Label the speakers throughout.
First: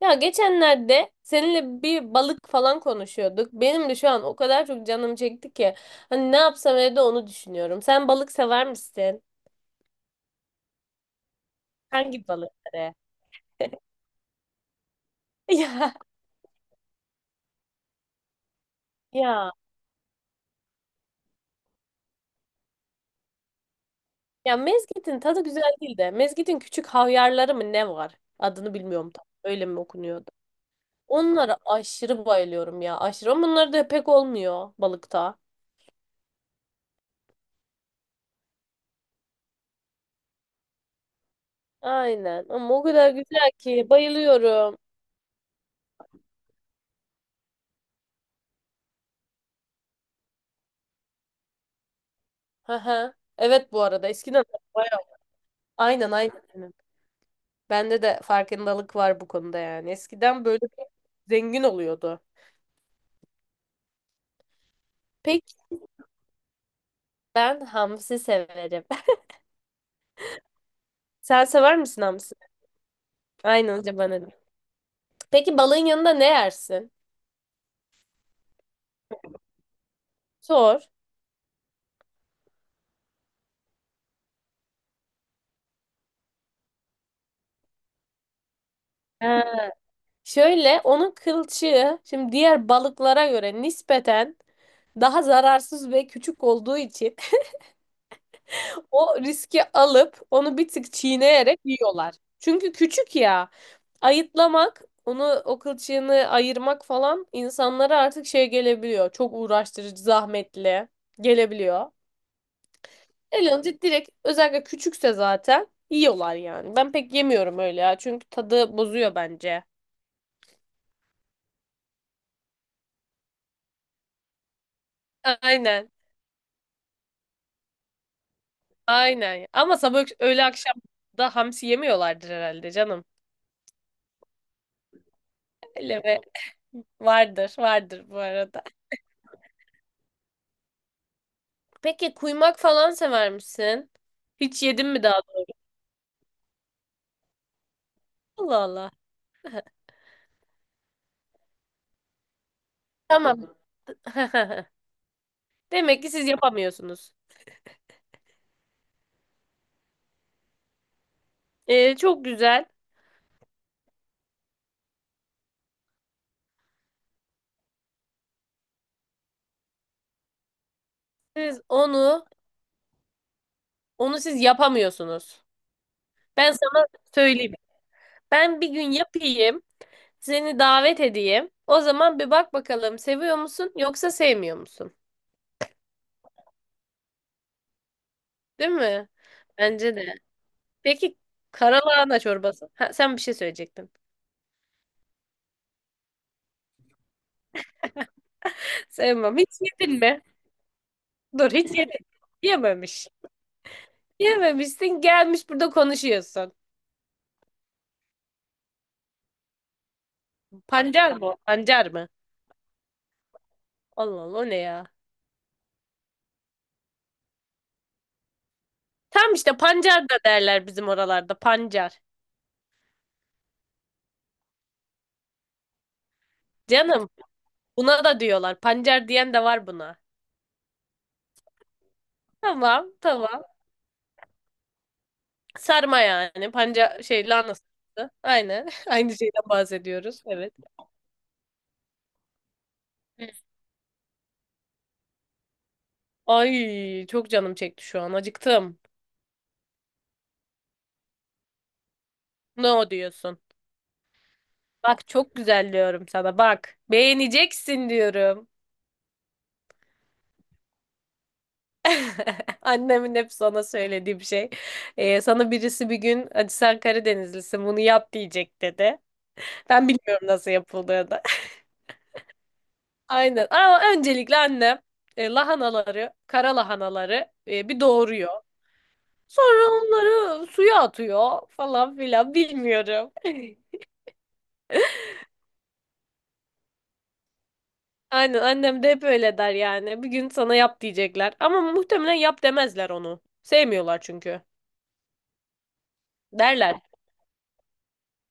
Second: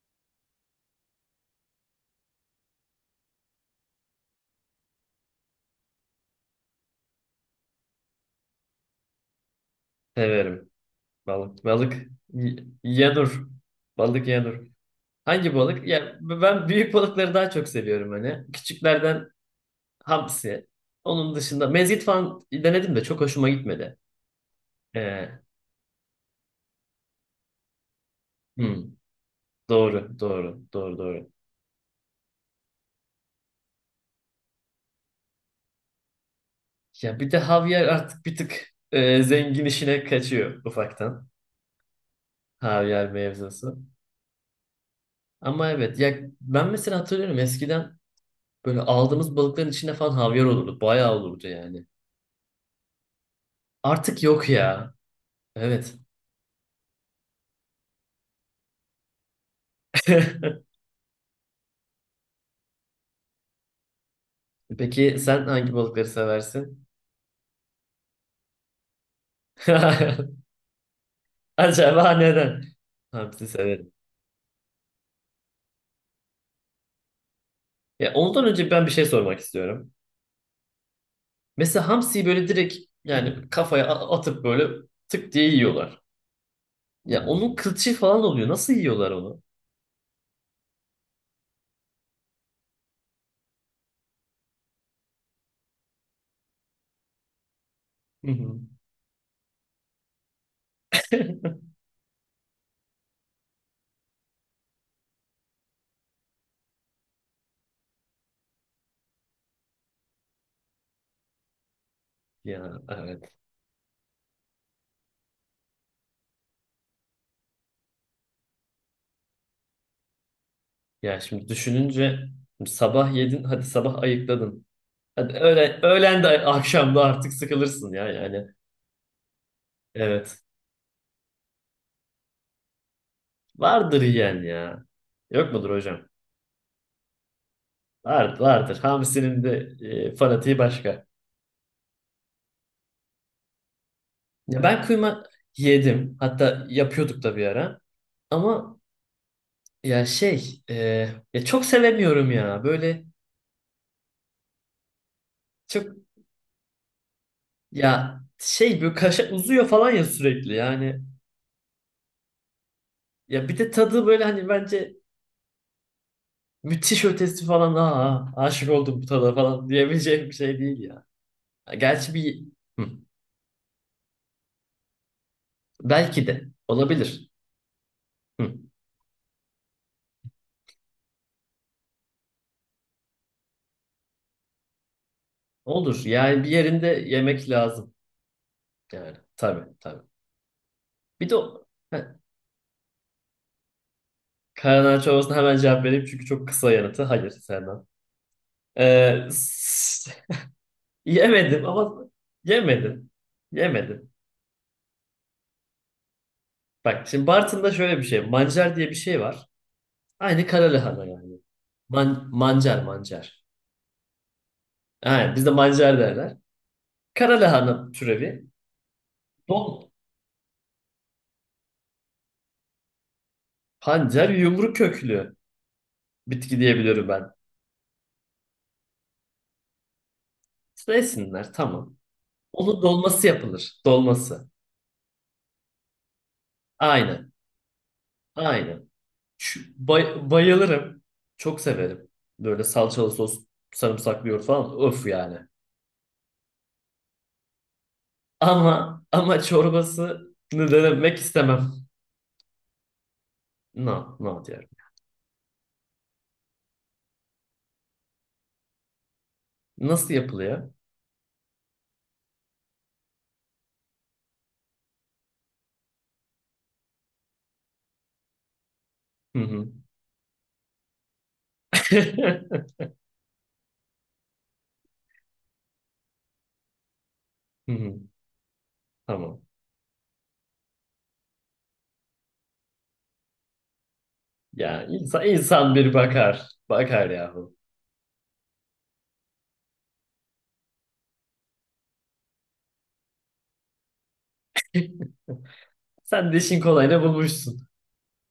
Speaker 1: Ya geçenlerde seninle bir balık falan konuşuyorduk. Benim de şu an o kadar çok canım çekti ki. Hani ne yapsam evde onu düşünüyorum. Sen balık sever misin?
Speaker 2: Severim balık. Balık
Speaker 1: Hangi
Speaker 2: y-
Speaker 1: balıkları?
Speaker 2: yanur. Balık yanur. Hangi balık?
Speaker 1: Ya
Speaker 2: Ya ben büyük balıkları daha çok seviyorum hani. Küçüklerden
Speaker 1: ya
Speaker 2: hamsi. Onun dışında mezgit falan denedim de çok hoşuma gitmedi.
Speaker 1: ya mezgitin
Speaker 2: Ee,
Speaker 1: tadı güzel değil de mezgitin küçük havyarları mı ne var? Adını
Speaker 2: hmm,
Speaker 1: bilmiyorum tam. Öyle mi
Speaker 2: doğru,
Speaker 1: okunuyordu?
Speaker 2: doğru, doğru, doğru.
Speaker 1: Onlara aşırı bayılıyorum ya aşırı. Ama bunlar da pek olmuyor balıkta.
Speaker 2: Ya bir de havyar artık bir tık zengin işine kaçıyor ufaktan.
Speaker 1: Aynen ama o
Speaker 2: Havyar
Speaker 1: kadar güzel
Speaker 2: mevzusu.
Speaker 1: ki bayılıyorum.
Speaker 2: Ama evet ya ben mesela hatırlıyorum eskiden böyle aldığımız balıkların içinde falan havyar olurdu. Bayağı olurdu yani.
Speaker 1: Hı hı. Evet bu arada
Speaker 2: Artık
Speaker 1: eskiden
Speaker 2: yok ya.
Speaker 1: bayağı.
Speaker 2: Evet.
Speaker 1: Aynen aynen. Bende de farkındalık var bu konuda yani. Eskiden böyle zengin oluyordu.
Speaker 2: Peki sen
Speaker 1: Peki
Speaker 2: hangi balıkları seversin?
Speaker 1: ben hamsi severim. Sen sever misin
Speaker 2: Acaba
Speaker 1: hamsi?
Speaker 2: neden? Hamsi
Speaker 1: Aynen
Speaker 2: severim.
Speaker 1: önce bana. De. Peki balığın yanında ne yersin?
Speaker 2: Ya ondan önce ben bir şey sormak istiyorum.
Speaker 1: Sor.
Speaker 2: Mesela hamsiyi böyle direkt yani kafaya atıp böyle tık diye yiyorlar. Ya onun kılçığı falan oluyor. Nasıl yiyorlar onu?
Speaker 1: Ha, şöyle onun kılçığı şimdi diğer balıklara göre nispeten daha zararsız ve küçük olduğu için
Speaker 2: Hı hı.
Speaker 1: o riski alıp onu bir tık çiğneyerek yiyorlar. Çünkü küçük ya. Ayıtlamak, onu o kılçığını ayırmak falan insanlara artık şey gelebiliyor. Çok uğraştırıcı, zahmetli gelebiliyor.
Speaker 2: Ya evet.
Speaker 1: Elanca direkt özellikle küçükse zaten yiyorlar yani. Ben pek yemiyorum öyle ya. Çünkü tadı bozuyor bence.
Speaker 2: Ya şimdi düşününce şimdi sabah yedin, hadi sabah ayıkladın. Hadi öğlen,
Speaker 1: Aynen.
Speaker 2: öğlen de akşam da artık sıkılırsın ya yani.
Speaker 1: Aynen. Ama sabah
Speaker 2: Evet.
Speaker 1: öğle akşam da hamsi yemiyorlardır herhalde canım.
Speaker 2: Vardır yiyen ya. Yok mudur
Speaker 1: Öyle
Speaker 2: hocam?
Speaker 1: mi? Vardır, vardır bu
Speaker 2: Vardır,
Speaker 1: arada.
Speaker 2: vardır. Hamsinin de fanatiği başka.
Speaker 1: Peki kuymak falan sever misin?
Speaker 2: Ya
Speaker 1: Hiç
Speaker 2: ben
Speaker 1: yedin mi daha?
Speaker 2: kıyma yedim. Hatta yapıyorduk da bir ara.
Speaker 1: Allah
Speaker 2: Ama
Speaker 1: Allah.
Speaker 2: ya şey, ya çok sevemiyorum ya. Böyle
Speaker 1: Tamam.
Speaker 2: çok
Speaker 1: Demek ki siz yapamıyorsunuz.
Speaker 2: ya şey böyle kaşa uzuyor falan ya sürekli. Yani
Speaker 1: Çok güzel.
Speaker 2: ya bir de tadı böyle hani bence müthiş ötesi falan. Aa, aşık oldum bu tada falan diyebileceğim bir şey değil ya.
Speaker 1: Siz
Speaker 2: Ha, Gerçi
Speaker 1: onu
Speaker 2: bir hı.
Speaker 1: onu siz yapamıyorsunuz.
Speaker 2: Belki de
Speaker 1: Ben sana
Speaker 2: olabilir.
Speaker 1: söyleyeyim.
Speaker 2: Hı.
Speaker 1: Ben bir gün yapayım. Seni davet edeyim. O zaman bir bak bakalım seviyor musun yoksa sevmiyor musun?
Speaker 2: Olur. Yani bir yerinde yemek lazım.
Speaker 1: Değil mi?
Speaker 2: Yani tabii,
Speaker 1: Bence
Speaker 2: tabii.
Speaker 1: de. Peki
Speaker 2: Ha,
Speaker 1: karalahana çorbası. Ha, sen bir şey söyleyecektin.
Speaker 2: Karanağaç sorusuna hemen cevap vereyim çünkü çok kısa yanıtı. Hayır sevmem. Ee,
Speaker 1: Sevmem. Hiç yedin
Speaker 2: s-
Speaker 1: mi? Dur
Speaker 2: yemedim
Speaker 1: hiç
Speaker 2: ama
Speaker 1: yedin. Yememiş.
Speaker 2: yemedim. Yemedim.
Speaker 1: Yememişsin gelmiş burada konuşuyorsun.
Speaker 2: Bak şimdi Bartın'da şöyle bir şey. Mancar diye bir şey var. Aynı kara lahana
Speaker 1: Pancar mı? O?
Speaker 2: yani.
Speaker 1: Pancar mı?
Speaker 2: Mancar mancar.
Speaker 1: Allah Allah o ne ya?
Speaker 2: Aynen bizde mancar derler. Kara lahana türevi.
Speaker 1: Tam işte
Speaker 2: Don,
Speaker 1: pancar da derler bizim oralarda pancar.
Speaker 2: pancar yumru köklü bitki diyebiliyorum
Speaker 1: Canım
Speaker 2: ben.
Speaker 1: buna da diyorlar. Pancar diyen de var buna.
Speaker 2: Neysinler tamam. Onun
Speaker 1: Tamam
Speaker 2: dolması
Speaker 1: tamam.
Speaker 2: yapılır. Dolması.
Speaker 1: Sarma yani. Pancar şey
Speaker 2: Aynen.
Speaker 1: lahana sarması. Aynen.
Speaker 2: Aynen.
Speaker 1: Aynı şeyden bahsediyoruz. Evet.
Speaker 2: Bayılırım. Çok severim. Böyle salçalı sos, sarımsaklı yoğurt falan. Öf yani.
Speaker 1: Ay çok canım çekti şu an. Acıktım.
Speaker 2: Ama çorbasını denemek istemem.
Speaker 1: Ne o diyorsun?
Speaker 2: No, no diyorum.
Speaker 1: Bak çok güzel diyorum sana. Bak beğeneceksin diyorum.
Speaker 2: Nasıl yapılıyor?
Speaker 1: Annemin hep sana söylediği bir şey. Sana birisi bir gün hadi sen Karadenizlisin bunu yap diyecek dedi.
Speaker 2: Hı hı.
Speaker 1: Ben bilmiyorum nasıl yapıldığını. Aynen. Ama öncelikle annem lahanaları, kara lahanaları
Speaker 2: Hı
Speaker 1: bir
Speaker 2: hı.
Speaker 1: doğuruyor.
Speaker 2: Tamam.
Speaker 1: Sonra onları suya atıyor falan filan bilmiyorum.
Speaker 2: Ya insan bir bakar. Bakar yahu.
Speaker 1: Aynen annem de hep öyle der yani. Bir gün sana yap diyecekler. Ama muhtemelen yap demezler onu. Sevmiyorlar çünkü.
Speaker 2: Sen de işin
Speaker 1: Derler.
Speaker 2: kolayını bulmuşsun.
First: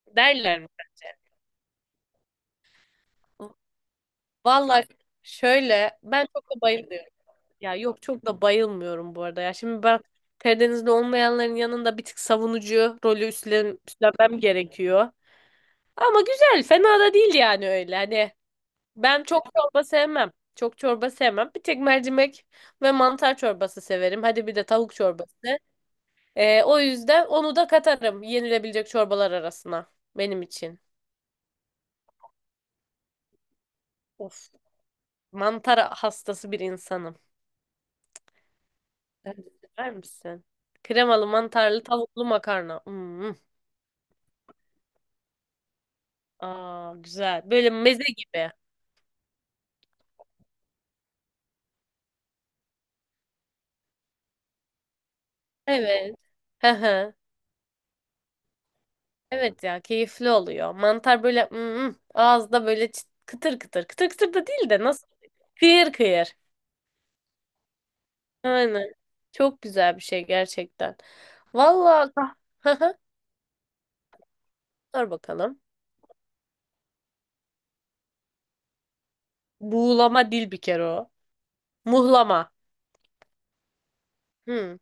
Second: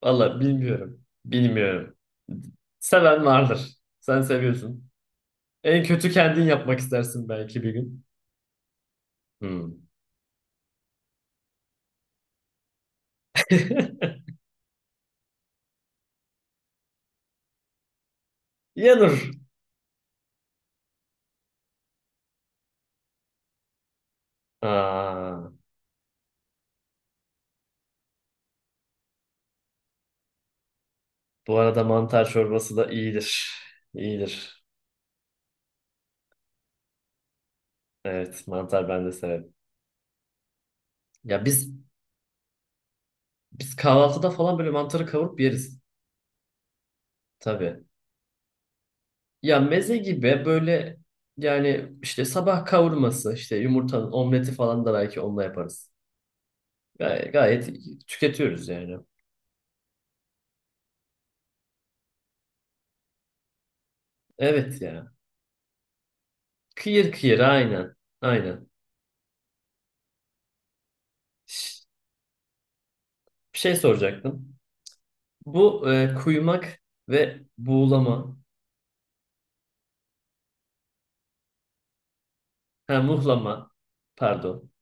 Speaker 2: Valla
Speaker 1: Derler mi?
Speaker 2: bilmiyorum. Bilmiyorum. Seven vardır. Sen
Speaker 1: Vallahi
Speaker 2: seviyorsun. En
Speaker 1: şöyle
Speaker 2: kötü
Speaker 1: ben
Speaker 2: kendin
Speaker 1: çok da
Speaker 2: yapmak
Speaker 1: bayılmıyorum.
Speaker 2: istersin belki bir
Speaker 1: Ya yok
Speaker 2: gün.
Speaker 1: çok da bayılmıyorum bu arada. Ya
Speaker 2: Hı.
Speaker 1: şimdi ben Karadenizli olmayanların yanında bir tık savunucu rolü üstlenmem gerekiyor. Ama güzel, fena da değil yani öyle. Hani ben
Speaker 2: Yanır.
Speaker 1: çok çorba sevmem. Çok çorba sevmem. Bir tek mercimek ve mantar çorbası severim. Hadi bir de tavuk
Speaker 2: Aa,
Speaker 1: çorbası. O yüzden onu da katarım yenilebilecek çorbalar arasına benim için.
Speaker 2: bu arada mantar çorbası da iyidir.
Speaker 1: Of,
Speaker 2: İyidir.
Speaker 1: mantar hastası bir insanım.
Speaker 2: Evet, mantar ben de
Speaker 1: Sen de
Speaker 2: severim.
Speaker 1: sever misin? Kremalı,
Speaker 2: Ya biz
Speaker 1: mantarlı, tavuklu makarna. Hmm.
Speaker 2: biz kahvaltıda falan böyle mantarı kavurup yeriz
Speaker 1: Aa, güzel. Böyle
Speaker 2: tabii.
Speaker 1: meze gibi.
Speaker 2: Ya meze gibi böyle yani işte sabah kavurması, işte yumurtanın omleti falan da belki onunla yaparız.
Speaker 1: Evet. Hı hı.
Speaker 2: Gayet, tüketiyoruz yani.
Speaker 1: Evet ya keyifli oluyor. Mantar böyle ağızda böyle kıtır kıtır. Kıtır kıtır da değil
Speaker 2: Evet
Speaker 1: de nasıl?
Speaker 2: ya.
Speaker 1: Kıyır kıyır.
Speaker 2: Kıyır kıyır aynen. Aynen.
Speaker 1: Aynen. Çok güzel bir şey gerçekten.
Speaker 2: Ş-
Speaker 1: Vallahi. Hı hı.
Speaker 2: Bir şey soracaktım.
Speaker 1: Dur bakalım.
Speaker 2: Bu kuymak ve buğulama,
Speaker 1: Buğulama değil bir kere o. Muhlama.
Speaker 2: ha, muhlama pardon.
Speaker 1: Hmm.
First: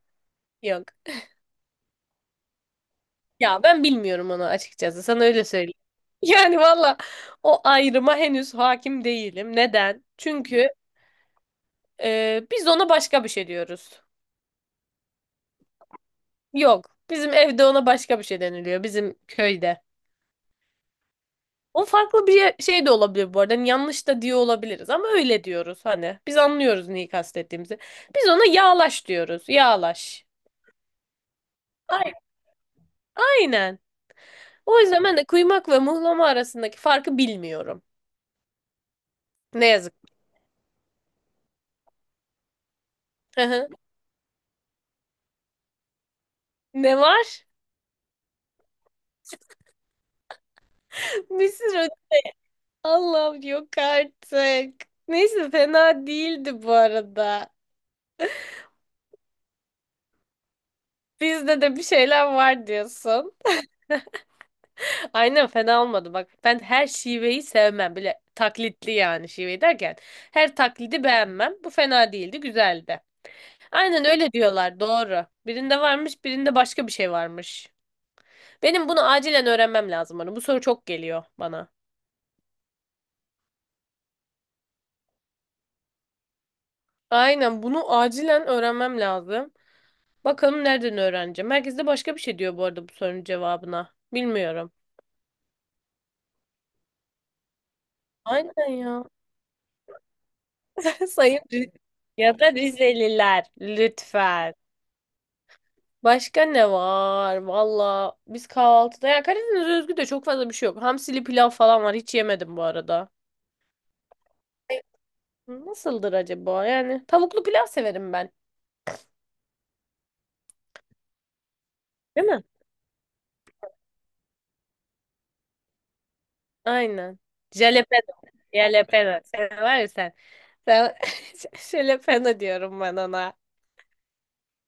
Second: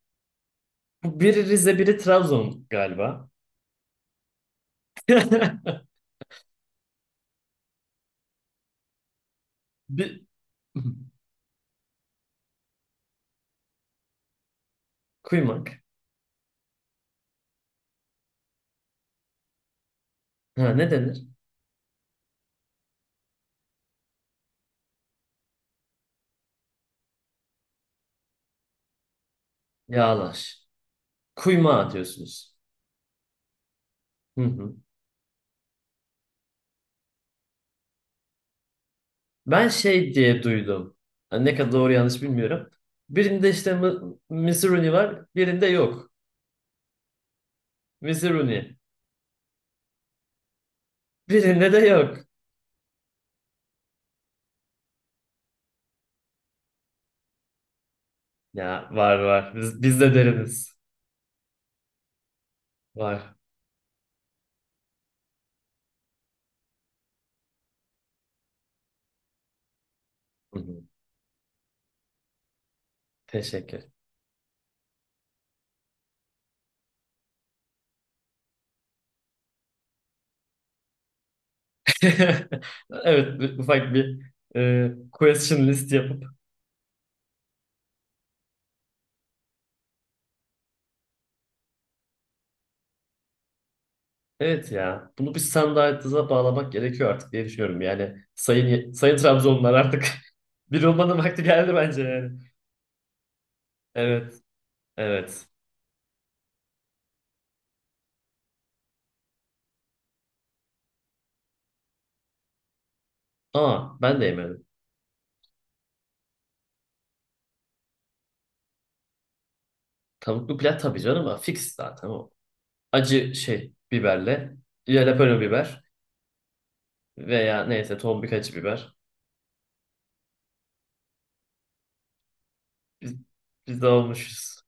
Speaker 1: Yok.
Speaker 2: Bu biri Rize, biri Trabzon galiba.
Speaker 1: Ya ben bilmiyorum onu açıkçası. Sana öyle söyleyeyim. Yani valla o ayrıma henüz hakim değilim. Neden?
Speaker 2: Bir...
Speaker 1: Çünkü biz ona başka bir şey diyoruz.
Speaker 2: Kuymak.
Speaker 1: Yok. Bizim evde ona başka bir şey deniliyor. Bizim köyde.
Speaker 2: Ha, ne denir?
Speaker 1: O farklı bir şey de olabilir bu arada. Hani yanlış da diyor olabiliriz ama öyle diyoruz hani. Biz anlıyoruz neyi kastettiğimizi. Biz ona yağlaş diyoruz. Yağlaş.
Speaker 2: Yağlaş. Kuyma
Speaker 1: Ay-
Speaker 2: atıyorsunuz.
Speaker 1: Aynen.
Speaker 2: Hı hı.
Speaker 1: O yüzden ben de kuymak ve muhlama arasındaki farkı bilmiyorum. Ne
Speaker 2: Ben
Speaker 1: yazık.
Speaker 2: şey diye duydum. Ha, ne kadar doğru yanlış bilmiyorum.
Speaker 1: Hı
Speaker 2: Birinde
Speaker 1: hı.
Speaker 2: işte Misiruni var, birinde yok.
Speaker 1: Ne var?
Speaker 2: Misiruni.
Speaker 1: Bir
Speaker 2: Birinde de
Speaker 1: sürü
Speaker 2: yok.
Speaker 1: Allah'ım yok artık. Neyse fena değildi bu arada.
Speaker 2: Ya var, var. Biz de deriniz.
Speaker 1: Bizde de bir şeyler var diyorsun.
Speaker 2: Var.
Speaker 1: Aynen fena olmadı bak. Ben her şiveyi sevmem. Bile taklitli yani şive derken. Her
Speaker 2: Hı hı.
Speaker 1: taklidi beğenmem. Bu fena değildi, güzeldi.
Speaker 2: Teşekkür.
Speaker 1: Aynen öyle diyorlar, doğru. Birinde varmış, birinde başka bir şey varmış. Benim bunu acilen öğrenmem lazım bana. Bu soru çok geliyor bana.
Speaker 2: Evet, ufak bir question list.
Speaker 1: Aynen bunu acilen öğrenmem lazım. Bakalım nereden öğreneceğim. Herkes de başka bir şey diyor bu arada bu sorunun cevabına.
Speaker 2: Evet
Speaker 1: Bilmiyorum.
Speaker 2: ya. Bunu bir standartıza bağlamak gerekiyor artık diye düşünüyorum. Yani
Speaker 1: Aynen
Speaker 2: sayın,
Speaker 1: ya.
Speaker 2: sayın Trabzonlular artık bir olmanın
Speaker 1: Sayın
Speaker 2: vakti geldi bence yani.
Speaker 1: Ya da Rizeliler
Speaker 2: Evet.
Speaker 1: lütfen.
Speaker 2: Evet.
Speaker 1: Başka ne var? Valla biz kahvaltıda ya Karadeniz özgü de çok fazla bir şey yok. Hamsili pilav falan var. Hiç yemedim bu arada.
Speaker 2: Aa, ben de yemedim.
Speaker 1: Nasıldır acaba? Yani tavuklu pilav severim ben.
Speaker 2: Tavuklu pilav tabii canım, ama fix zaten
Speaker 1: Değil
Speaker 2: o.
Speaker 1: mi?
Speaker 2: Acı şey biberle jalapeno biber
Speaker 1: Aynen.
Speaker 2: veya neyse
Speaker 1: Jalapeno.
Speaker 2: tombik acı biber.
Speaker 1: Jalapeno. Sen var ya sen. Sen jalapeno diyorum ben
Speaker 2: Biz,
Speaker 1: ona.
Speaker 2: biz de olmuşuz.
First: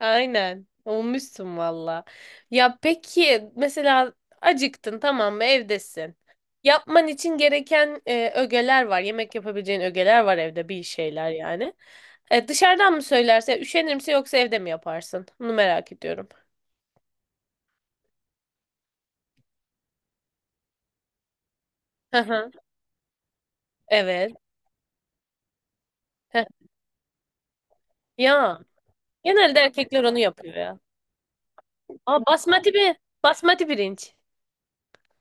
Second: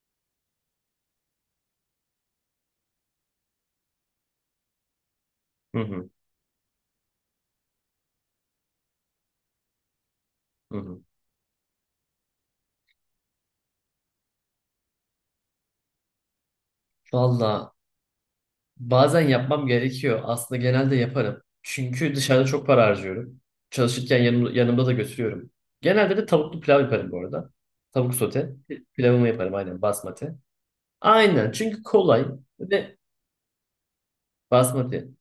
Speaker 1: Aynen. Olmuşsun valla. Ya peki mesela acıktın tamam mı
Speaker 2: Hı hı,
Speaker 1: evdesin. Yapman için gereken ögeler var. Yemek yapabileceğin ögeler var evde
Speaker 2: hı
Speaker 1: bir
Speaker 2: hı.
Speaker 1: şeyler yani. Dışarıdan mı söylerse üşenir misin yoksa evde mi yaparsın? Bunu merak ediyorum.
Speaker 2: Valla bazen yapmam gerekiyor. Aslında genelde yaparım. Çünkü
Speaker 1: Hı
Speaker 2: dışarıda
Speaker 1: hı.
Speaker 2: çok para harcıyorum. Çalışırken
Speaker 1: Evet.
Speaker 2: yanımda da götürüyorum. Genelde de
Speaker 1: Heh.
Speaker 2: tavuklu pilav yaparım bu arada. Tavuk sote.
Speaker 1: Ya
Speaker 2: Pilavımı yaparım
Speaker 1: genelde
Speaker 2: aynen
Speaker 1: erkekler onu
Speaker 2: basmati.
Speaker 1: yapıyor ya.
Speaker 2: Aynen çünkü
Speaker 1: Aa,
Speaker 2: kolay
Speaker 1: basmati, bir
Speaker 2: ve
Speaker 1: basmati pirinç.
Speaker 2: basmati.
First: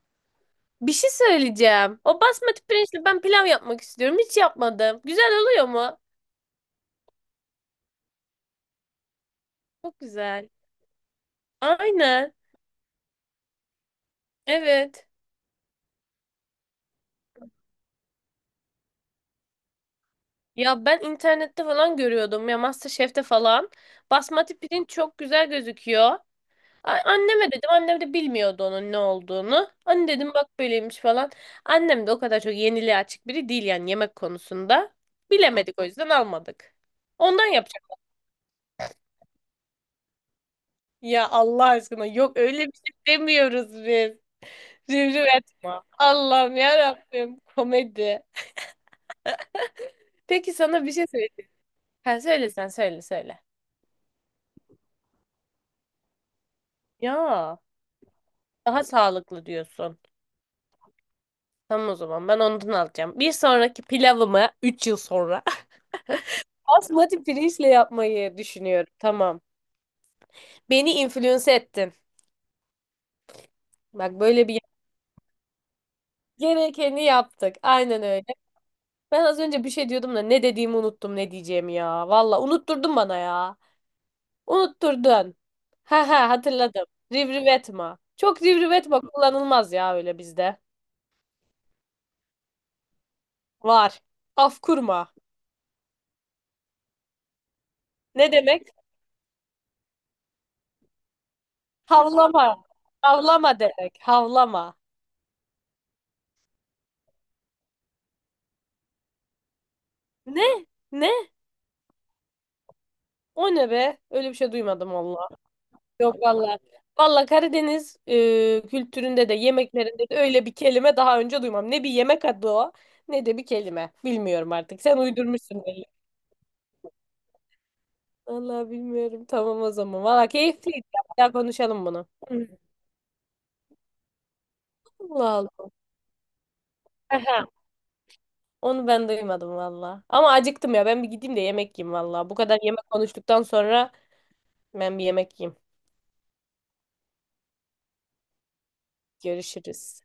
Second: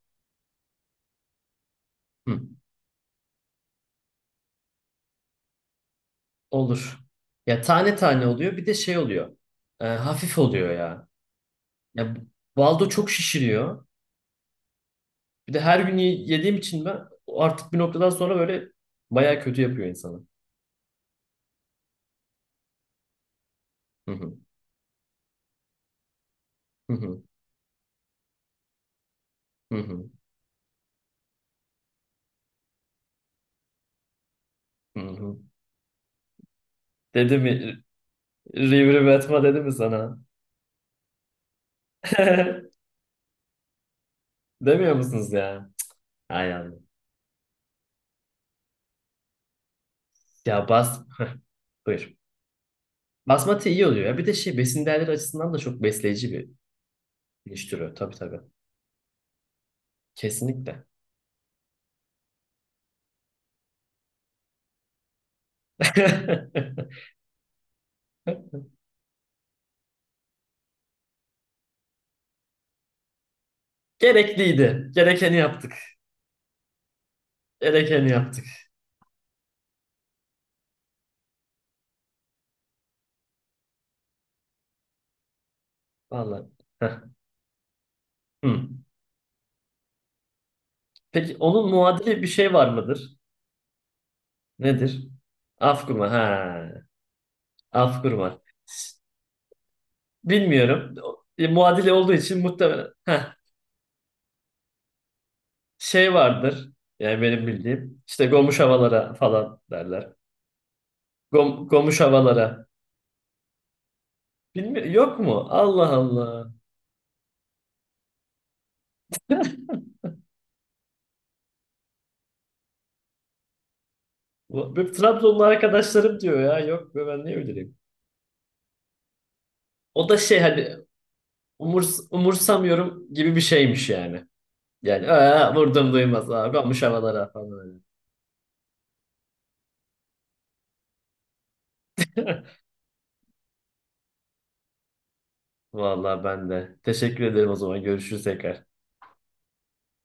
Speaker 1: Bir şey söyleyeceğim. O
Speaker 2: Hı,
Speaker 1: basmati pirinçle ben pilav yapmak istiyorum. Hiç yapmadım. Güzel oluyor mu?
Speaker 2: olur. Ya tane tane oluyor, bir de şey oluyor.
Speaker 1: Çok
Speaker 2: Hafif
Speaker 1: güzel.
Speaker 2: oluyor ya. Ya
Speaker 1: Aynen.
Speaker 2: baldo çok şişiriyor.
Speaker 1: Evet.
Speaker 2: Bir de her gün yediğim için ben artık bir noktadan sonra böyle baya kötü yapıyor insanı.
Speaker 1: Ya ben internette falan görüyordum ya MasterChef'te falan.
Speaker 2: Hı hı,
Speaker 1: Basmati pirinç çok güzel gözüküyor.
Speaker 2: hı hı,
Speaker 1: Anneme dedim. Annem de bilmiyordu onun ne olduğunu.
Speaker 2: hı
Speaker 1: Anne
Speaker 2: hı,
Speaker 1: dedim bak böyleymiş falan. Annem de o kadar çok yeniliğe açık biri değil yani yemek konusunda.
Speaker 2: hı hı.
Speaker 1: Bilemedik o yüzden almadık.
Speaker 2: Dedi
Speaker 1: Ondan
Speaker 2: mi?
Speaker 1: yapacak.
Speaker 2: Rivri Batma dedi mi sana?
Speaker 1: Ya Allah aşkına yok öyle bir şey demiyoruz biz.
Speaker 2: Demiyor
Speaker 1: Rivriv
Speaker 2: musunuz ya?
Speaker 1: etme.
Speaker 2: Hay
Speaker 1: Allah'ım
Speaker 2: Allah.
Speaker 1: ya Rabbim komedi. Peki
Speaker 2: Ya
Speaker 1: sana bir
Speaker 2: bas...
Speaker 1: şey söyleyeyim.
Speaker 2: Buyur.
Speaker 1: Ha, söyle sen söyle söyle.
Speaker 2: Basmati iyi oluyor ya. Bir de şey, besin değerleri açısından da çok besleyici bir
Speaker 1: Ya.
Speaker 2: güneş türü. Tabii, tabii.
Speaker 1: Daha sağlıklı diyorsun.
Speaker 2: Kesinlikle.
Speaker 1: Tamam o zaman ben ondan alacağım. Bir sonraki pilavımı 3 yıl sonra basmati pirinçle yapmayı düşünüyorum. Tamam. Beni influence ettin. Bak böyle bir
Speaker 2: Gerekliydi. Gerekeni yaptık.
Speaker 1: gerekeni yaptık. Aynen
Speaker 2: Gerekeni
Speaker 1: öyle.
Speaker 2: yaptık.
Speaker 1: Ben az önce bir şey diyordum da ne dediğimi unuttum ne diyeceğimi ya. Valla unutturdun bana ya. Unutturdun. Ha ha
Speaker 2: Vallahi.
Speaker 1: hatırladım.
Speaker 2: Heh.
Speaker 1: Rivriv etme. Çok rivriv
Speaker 2: Hmm.
Speaker 1: etme kullanılmaz ya öyle bizde.
Speaker 2: Peki onun muadili bir şey var mıdır?
Speaker 1: Var. Af
Speaker 2: Nedir?
Speaker 1: kurma.
Speaker 2: Afkurma. Ha. Afkurma.
Speaker 1: Ne demek?
Speaker 2: Bilmiyorum. Muadili olduğu için
Speaker 1: Havlama.
Speaker 2: muhtemelen. Heh.
Speaker 1: Havlama demek. Havlama.
Speaker 2: Şey vardır. Yani benim bildiğim. İşte gomuş havalara falan derler.
Speaker 1: Ne? Ne?
Speaker 2: Gomuş havalara.
Speaker 1: O ne be? Öyle bir şey
Speaker 2: Bilmiyorum,
Speaker 1: duymadım
Speaker 2: yok
Speaker 1: valla.
Speaker 2: mu? Allah
Speaker 1: Yok
Speaker 2: Allah.
Speaker 1: valla. Valla Karadeniz kültüründe de yemeklerinde de öyle bir kelime daha önce duymam. Ne bir yemek adı o ne de bir kelime. Bilmiyorum artık.
Speaker 2: Benim
Speaker 1: Sen
Speaker 2: Trabzonlu
Speaker 1: uydurmuşsun belli.
Speaker 2: arkadaşlarım diyor ya. Yok be, ben ne bileyim.
Speaker 1: Valla bilmiyorum. Tamam o zaman.
Speaker 2: O da
Speaker 1: Valla
Speaker 2: şey, hani
Speaker 1: keyifliydi. Bir daha konuşalım bunu. Hı.
Speaker 2: umursamıyorum gibi bir şeymiş yani. Yani
Speaker 1: Allah
Speaker 2: "Aa,
Speaker 1: Allah.
Speaker 2: vurdum duymaz. Aa, gomuş havalara"
Speaker 1: Aha.
Speaker 2: falan öyle.
Speaker 1: Onu ben duymadım valla. Ama acıktım ya. Ben bir gideyim de yemek yiyeyim valla. Bu kadar yemek konuştuktan sonra ben bir yemek yiyeyim.
Speaker 2: Vallahi ben de. Teşekkür ederim o zaman. Görüşürüz tekrar.
Speaker 1: Görüşürüz.